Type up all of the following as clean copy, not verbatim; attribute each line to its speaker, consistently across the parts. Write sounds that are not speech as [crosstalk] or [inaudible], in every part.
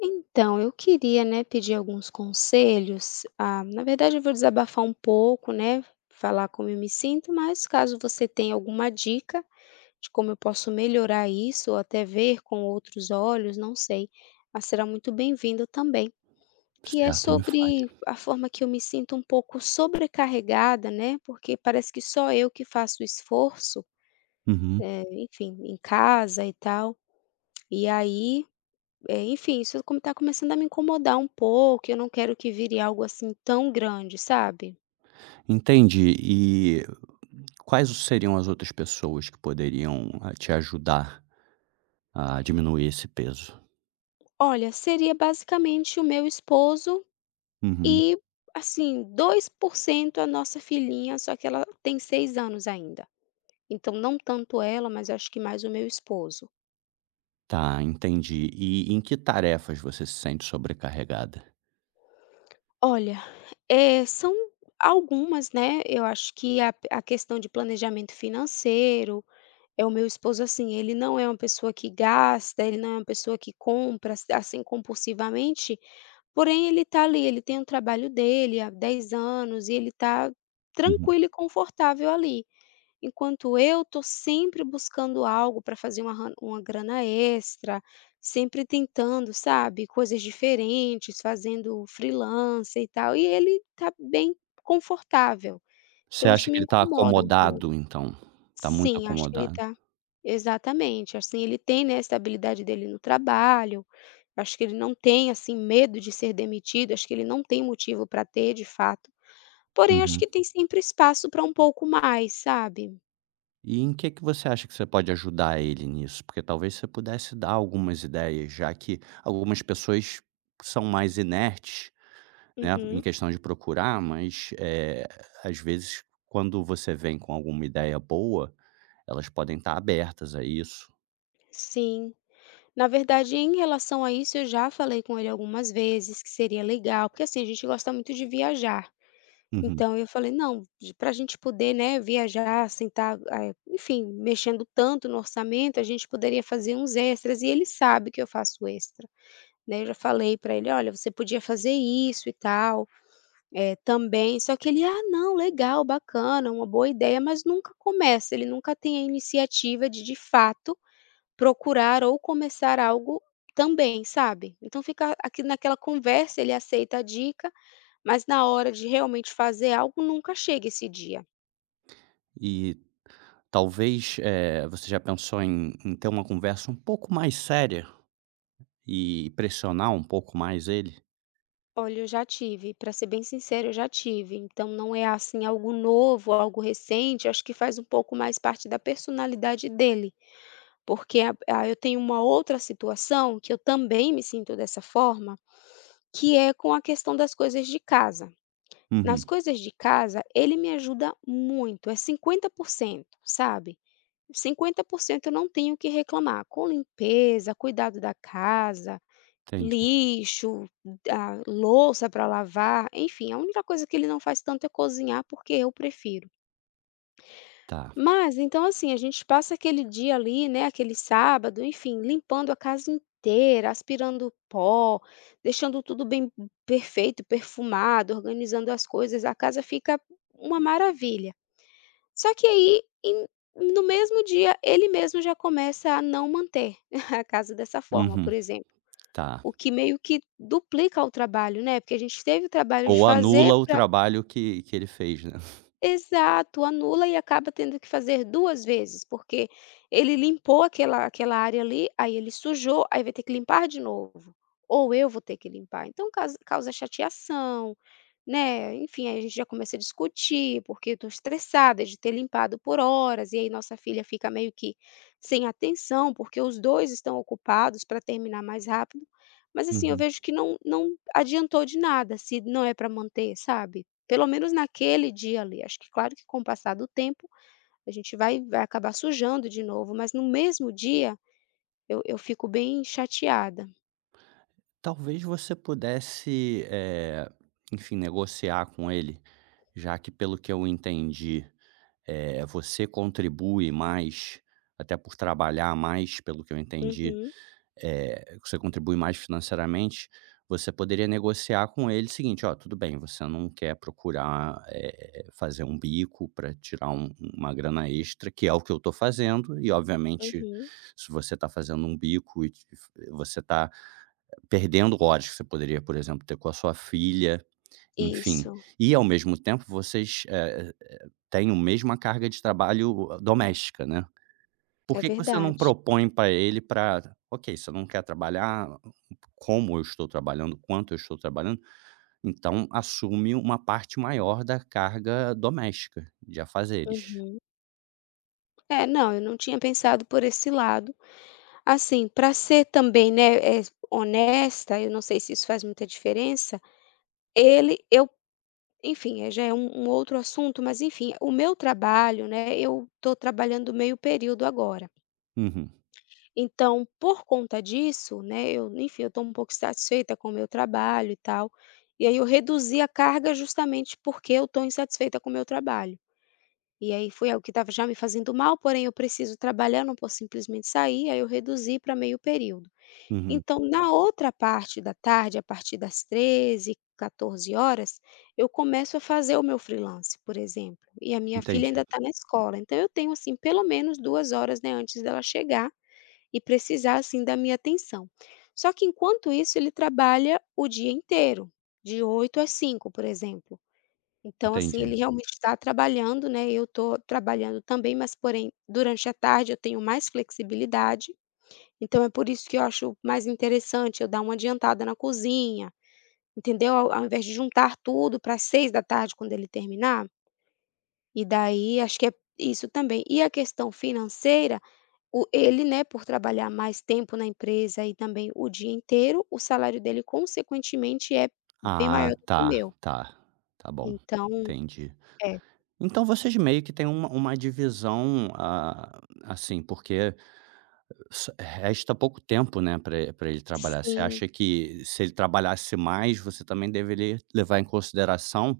Speaker 1: Então, eu queria, né, pedir alguns conselhos. Ah, na verdade, eu vou desabafar um pouco, né, falar como eu me sinto, mas caso você tenha alguma dica de como eu posso melhorar isso ou até ver com outros olhos, não sei, mas será muito bem-vindo também. Que é
Speaker 2: Certo, me
Speaker 1: sobre
Speaker 2: fale.
Speaker 1: a forma que eu me sinto um pouco sobrecarregada, né? Porque parece que só eu que faço o esforço,
Speaker 2: Uhum.
Speaker 1: enfim, em casa e tal. E aí enfim, isso como tá começando a me incomodar um pouco, eu não quero que vire algo assim tão grande, sabe.
Speaker 2: Entendi. E quais seriam as outras pessoas que poderiam, te ajudar a diminuir esse peso?
Speaker 1: Olha, seria basicamente o meu esposo
Speaker 2: Uhum.
Speaker 1: e, assim, 2% a nossa filhinha, só que ela tem 6 anos ainda. Então não tanto ela, mas acho que mais o meu esposo.
Speaker 2: Tá, entendi. E em que tarefas você se sente sobrecarregada?
Speaker 1: Olha, são algumas, né, eu acho que a questão de planejamento financeiro, é, o meu esposo, assim, ele não é uma pessoa que gasta, ele não é uma pessoa que compra, assim, compulsivamente, porém ele tá ali, ele tem o trabalho dele há 10 anos e ele tá
Speaker 2: Uhum.
Speaker 1: tranquilo e confortável ali. Enquanto eu tô sempre buscando algo para fazer uma grana extra, sempre tentando, sabe, coisas diferentes, fazendo freelancer e tal, e ele tá bem confortável.
Speaker 2: Você
Speaker 1: Então
Speaker 2: acha
Speaker 1: isso
Speaker 2: que
Speaker 1: me
Speaker 2: ele está
Speaker 1: incomoda um pouco.
Speaker 2: acomodado então? Está muito
Speaker 1: Sim, acho que ele
Speaker 2: acomodado?
Speaker 1: tá exatamente, assim, ele tem, né, a estabilidade dele no trabalho, acho que ele não tem, assim, medo de ser demitido, acho que ele não tem motivo para ter, de fato. Porém, acho
Speaker 2: Uhum.
Speaker 1: que tem sempre espaço para um pouco mais, sabe.
Speaker 2: E em que você acha que você pode ajudar ele nisso? Porque talvez você pudesse dar algumas ideias, já que algumas pessoas são mais inertes, né, em
Speaker 1: Uhum,
Speaker 2: questão de procurar, mas, às vezes, quando você vem com alguma ideia boa, elas podem estar abertas a isso.
Speaker 1: sim. Na verdade, em relação a isso, eu já falei com ele algumas vezes que seria legal, porque, assim, a gente gosta muito de viajar.
Speaker 2: Uhum.
Speaker 1: Então eu falei: "Não, para a gente poder, né, viajar sentar, enfim, mexendo tanto no orçamento, a gente poderia fazer uns extras", e ele sabe que eu faço extra, né, eu já falei para ele: "Olha, você podia fazer isso e tal, também", só que ele: "Ah, não, legal, bacana, uma boa ideia", mas nunca começa, ele nunca tem a iniciativa de fato, procurar ou começar algo também, sabe. Então fica aqui naquela conversa, ele aceita a dica, mas na hora de realmente fazer algo, nunca chega esse dia.
Speaker 2: E talvez, você já pensou em ter uma conversa um pouco mais séria e pressionar um pouco mais ele?
Speaker 1: Olha, eu já tive, para ser bem sincero, eu já tive. Então não é, assim, algo novo, algo recente, acho que faz um pouco mais parte da personalidade dele, porque a eu tenho uma outra situação que eu também me sinto dessa forma, que é com a questão das coisas de casa. Nas
Speaker 2: Uhum,
Speaker 1: coisas de casa, ele me ajuda muito, é 50%, sabe. 50% eu não tenho o que reclamar, com limpeza, cuidado da casa,
Speaker 2: entendi.
Speaker 1: lixo, a louça para lavar, enfim, a única coisa que ele não faz tanto é cozinhar, porque eu prefiro.
Speaker 2: Tá.
Speaker 1: Mas então, assim, a gente passa aquele dia ali, né, aquele sábado, enfim, limpando a casa inteira, aspirando pó, deixando tudo bem perfeito, perfumado, organizando as coisas, a casa fica uma maravilha. Só que aí, em no mesmo dia, ele mesmo já começa a não manter [laughs] a casa dessa forma,
Speaker 2: Uhum,
Speaker 1: por exemplo.
Speaker 2: tá.
Speaker 1: O que meio que duplica o trabalho, né, porque a gente teve o trabalho de
Speaker 2: Ou
Speaker 1: fazer
Speaker 2: anula o
Speaker 1: para
Speaker 2: trabalho que ele fez, né.
Speaker 1: exato, anula e acaba tendo que fazer 2 vezes, porque ele limpou aquela área ali, aí ele sujou, aí vai ter que limpar de novo, ou eu vou ter que limpar. Então causa chateação, né, enfim, aí a gente já começa a discutir, porque eu estou estressada de ter limpado por horas, e aí nossa filha fica meio que sem atenção, porque os 2 estão ocupados para terminar mais rápido. Mas assim, eu
Speaker 2: Uhum.
Speaker 1: vejo que não adiantou de nada se não é para manter, sabe? Pelo menos naquele dia ali, acho que claro que com o passar do tempo, a gente vai acabar sujando de novo, mas no mesmo dia eu fico bem chateada.
Speaker 2: Talvez você pudesse, enfim, negociar com ele, já que, pelo que eu entendi, você contribui mais, até por trabalhar mais, pelo que eu entendi,
Speaker 1: Uhum,
Speaker 2: você contribui mais financeiramente. Você poderia negociar com ele o seguinte: "Ó, tudo bem, você não quer procurar, fazer um bico para tirar um uma grana extra, que é o que eu estou fazendo". E, obviamente,
Speaker 1: uhum.
Speaker 2: se você está fazendo um bico e te você está perdendo horas que você poderia, por exemplo, ter com a sua filha, enfim.
Speaker 1: Isso,
Speaker 2: E ao mesmo tempo vocês, têm o mesma carga de trabalho, doméstica, né. Por
Speaker 1: é
Speaker 2: que que você não
Speaker 1: verdade.
Speaker 2: propõe para ele para: "Ok, você não quer trabalhar como eu estou trabalhando, quanto eu estou trabalhando, então assume uma parte maior da carga doméstica, de afazeres".
Speaker 1: Uhum. É, não, eu não tinha pensado por esse lado. Assim, para ser também, né, é honesta, eu não sei se isso faz muita diferença, ele eu enfim, já é um outro assunto, mas enfim, o meu trabalho, né, eu estou trabalhando meio período agora.
Speaker 2: Uhum,
Speaker 1: Então, por conta disso, né, eu enfim, eu estou um pouco insatisfeita com o meu trabalho e tal, e aí eu reduzi a carga justamente porque eu estou insatisfeita com o meu trabalho. E aí foi algo que estava já me fazendo mal, porém eu preciso trabalhar, não posso simplesmente sair, aí eu reduzi para meio período.
Speaker 2: uhum.
Speaker 1: Então, na outra parte da tarde, a partir das 13, 14 horas, eu começo a fazer o meu freelance, por exemplo, e a minha filha
Speaker 2: Entendi,
Speaker 1: ainda está na escola, então eu tenho assim pelo menos 2 horas, né, antes dela chegar e precisar, assim, da minha atenção. Só que enquanto isso ele trabalha o dia inteiro, de 8 às 5, por exemplo. Então, assim,
Speaker 2: entendi.
Speaker 1: ele realmente está trabalhando, né, eu estou trabalhando também, mas porém, durante a tarde eu tenho mais flexibilidade, então é por isso que eu acho mais interessante eu dar uma adiantada na cozinha, entendeu? Ao invés de juntar tudo para 6 da tarde quando ele terminar, e daí acho que é isso também. E a questão financeira, o ele, né, por trabalhar mais tempo na empresa e também o dia inteiro, o salário dele consequentemente é bem
Speaker 2: Ah,
Speaker 1: maior do que o
Speaker 2: tá,
Speaker 1: meu.
Speaker 2: tá. Tá bom,
Speaker 1: Então
Speaker 2: entendi.
Speaker 1: é.
Speaker 2: Então vocês meio que têm uma divisão, ah, assim, porque só resta pouco tempo, né, para ele trabalhar. Você
Speaker 1: Sim,
Speaker 2: acha que se ele trabalhasse mais, você também deveria levar em consideração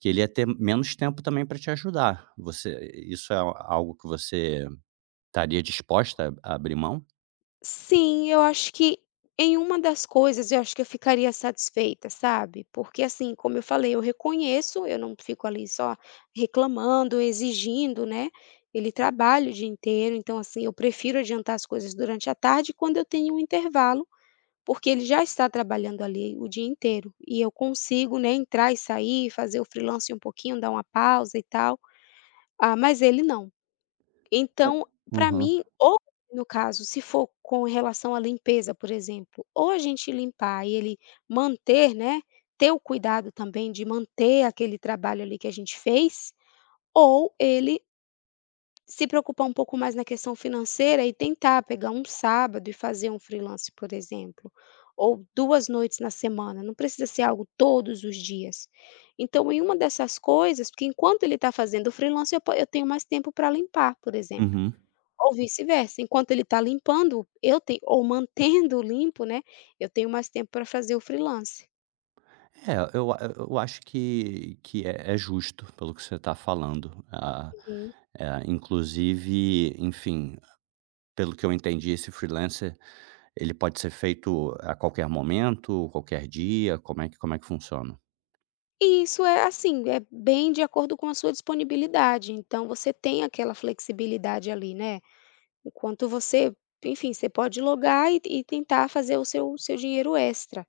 Speaker 2: que ele ia ter menos tempo também para te ajudar. Você isso é algo que você estaria disposta a abrir mão?
Speaker 1: sim, eu acho que em uma das coisas eu acho que eu ficaria satisfeita, sabe. Porque assim, como eu falei, eu reconheço, eu não fico ali só reclamando, exigindo, né. Ele trabalha o dia inteiro, então assim, eu prefiro adiantar as coisas durante a tarde, quando eu tenho um intervalo. Porque ele já está trabalhando ali o dia inteiro, e eu consigo, né, entrar e sair, fazer o freelance um pouquinho, dar uma pausa e tal, ah, mas ele não.
Speaker 2: É.
Speaker 1: Então, para
Speaker 2: Uhum,
Speaker 1: mim, ou no caso, se for com relação à limpeza, por exemplo, ou a gente limpar e ele manter, né, ter o cuidado também de manter aquele trabalho ali que a gente fez, ou ele se preocupar um pouco mais na questão financeira e tentar pegar um sábado e fazer um freelance, por exemplo, ou 2 noites na semana, não precisa ser algo todos os dias. Então, em uma dessas coisas, porque enquanto ele está fazendo o freelance, eu tenho mais tempo para limpar, por exemplo,
Speaker 2: uhum.
Speaker 1: ou vice-versa, enquanto ele está limpando, eu tenho ou mantendo limpo, né, eu tenho mais tempo para fazer o freelance.
Speaker 2: É, eu acho que é justo pelo que você está falando.
Speaker 1: Uhum.
Speaker 2: Inclusive, enfim, pelo que eu entendi, esse freelancer, ele pode ser feito a qualquer momento, qualquer dia? Como é que funciona?
Speaker 1: E isso é assim, é bem de acordo com a sua disponibilidade, então você tem aquela flexibilidade ali, né. Enquanto você enfim, você pode logar e tentar fazer o seu dinheiro extra.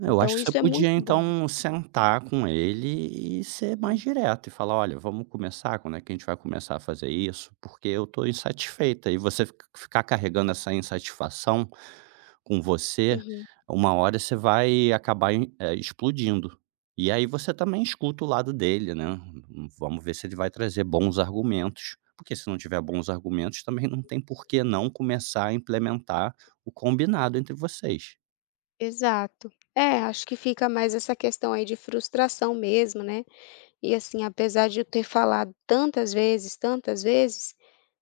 Speaker 2: Eu acho
Speaker 1: Então
Speaker 2: que você
Speaker 1: isso é
Speaker 2: podia
Speaker 1: muito bom.
Speaker 2: então sentar com ele e ser mais
Speaker 1: Uhum,
Speaker 2: direto e falar: "Olha, vamos começar? Quando é que a gente vai começar a fazer isso? Porque eu estou insatisfeita". E você ficar carregando essa insatisfação com você,
Speaker 1: uhum.
Speaker 2: uma hora você vai acabar explodindo. E aí você também escuta o lado dele, né. Vamos ver se ele vai trazer bons argumentos, porque se não tiver bons argumentos também não tem por que não começar a implementar o combinado entre vocês.
Speaker 1: Exato. É, acho que fica mais essa questão aí de frustração mesmo, né. E assim, apesar de eu ter falado tantas vezes,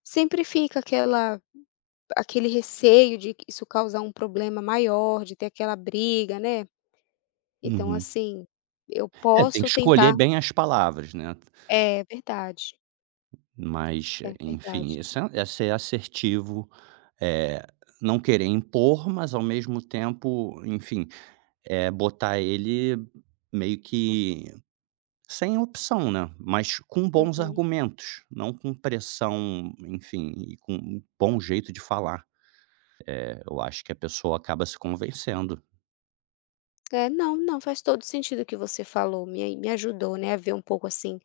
Speaker 1: sempre fica aquela aquele receio de que isso causar um problema maior, de ter aquela briga, né. Então
Speaker 2: Uhum.
Speaker 1: assim, eu
Speaker 2: É, tem que
Speaker 1: posso
Speaker 2: escolher
Speaker 1: tentar.
Speaker 2: bem as palavras, né,
Speaker 1: É verdade,
Speaker 2: mas
Speaker 1: é verdade.
Speaker 2: enfim, isso é ser assertivo, é não querer impor, mas ao mesmo tempo, enfim, é botar ele meio que sem opção, né, mas com bons
Speaker 1: Uhum.
Speaker 2: argumentos, não com pressão, enfim, e com um bom jeito de falar. Eu acho que a pessoa acaba se convencendo.
Speaker 1: É, não, não, faz todo sentido o que você falou, me ajudou, né, a ver um pouco, assim,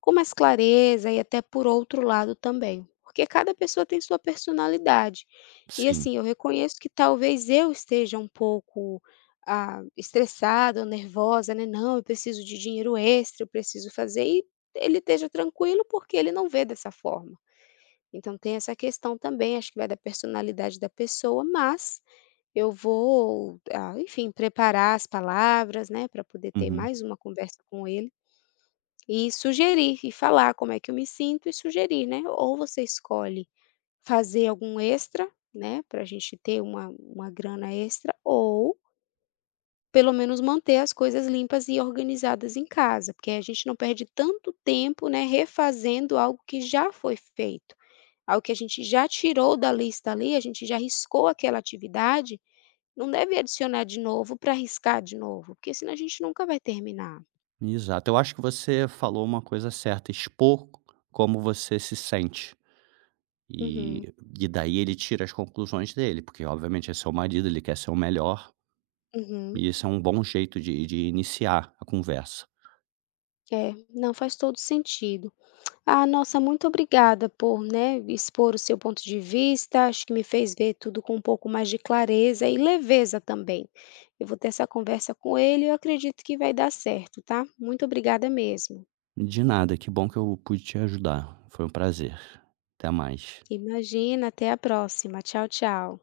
Speaker 1: com mais clareza e até por outro lado também, porque cada pessoa tem sua personalidade. E,
Speaker 2: Sim.
Speaker 1: assim, eu reconheço que talvez eu esteja um pouco, ah, estressada ou nervosa, né, "Não, eu preciso de dinheiro extra, eu preciso fazer", e ele esteja tranquilo porque ele não vê dessa forma. Então tem essa questão também, acho que vai da personalidade da pessoa, mas eu vou, ah, enfim, preparar as palavras, né, para poder ter
Speaker 2: Uhum.
Speaker 1: mais uma conversa com ele e sugerir e falar como é que eu me sinto e sugerir, né, ou você escolhe fazer algum extra, né, para a gente ter uma grana extra ou pelo menos manter as coisas limpas e organizadas em casa, porque aí a gente não perde tanto tempo, né, refazendo algo que já foi feito. Algo que a gente já tirou da lista ali, a gente já riscou aquela atividade, não deve adicionar de novo para riscar de novo, porque senão a gente nunca vai terminar.
Speaker 2: Exato. Eu acho que você falou uma coisa certa: expor como você se sente.
Speaker 1: Uhum.
Speaker 2: E e daí ele tira as conclusões dele, porque obviamente é seu marido, ele quer ser o melhor,
Speaker 1: Uhum.
Speaker 2: e esse é um bom jeito de iniciar a conversa.
Speaker 1: É, não, faz todo sentido. Ah, nossa, muito obrigada por, né, expor o seu ponto de vista, acho que me fez ver tudo com um pouco mais de clareza e leveza também. Eu vou ter essa conversa com ele e eu acredito que vai dar certo, tá? Muito obrigada mesmo.
Speaker 2: De nada, que bom que eu pude te ajudar. Foi um prazer. Até mais.
Speaker 1: Imagina, até a próxima. Tchau, tchau.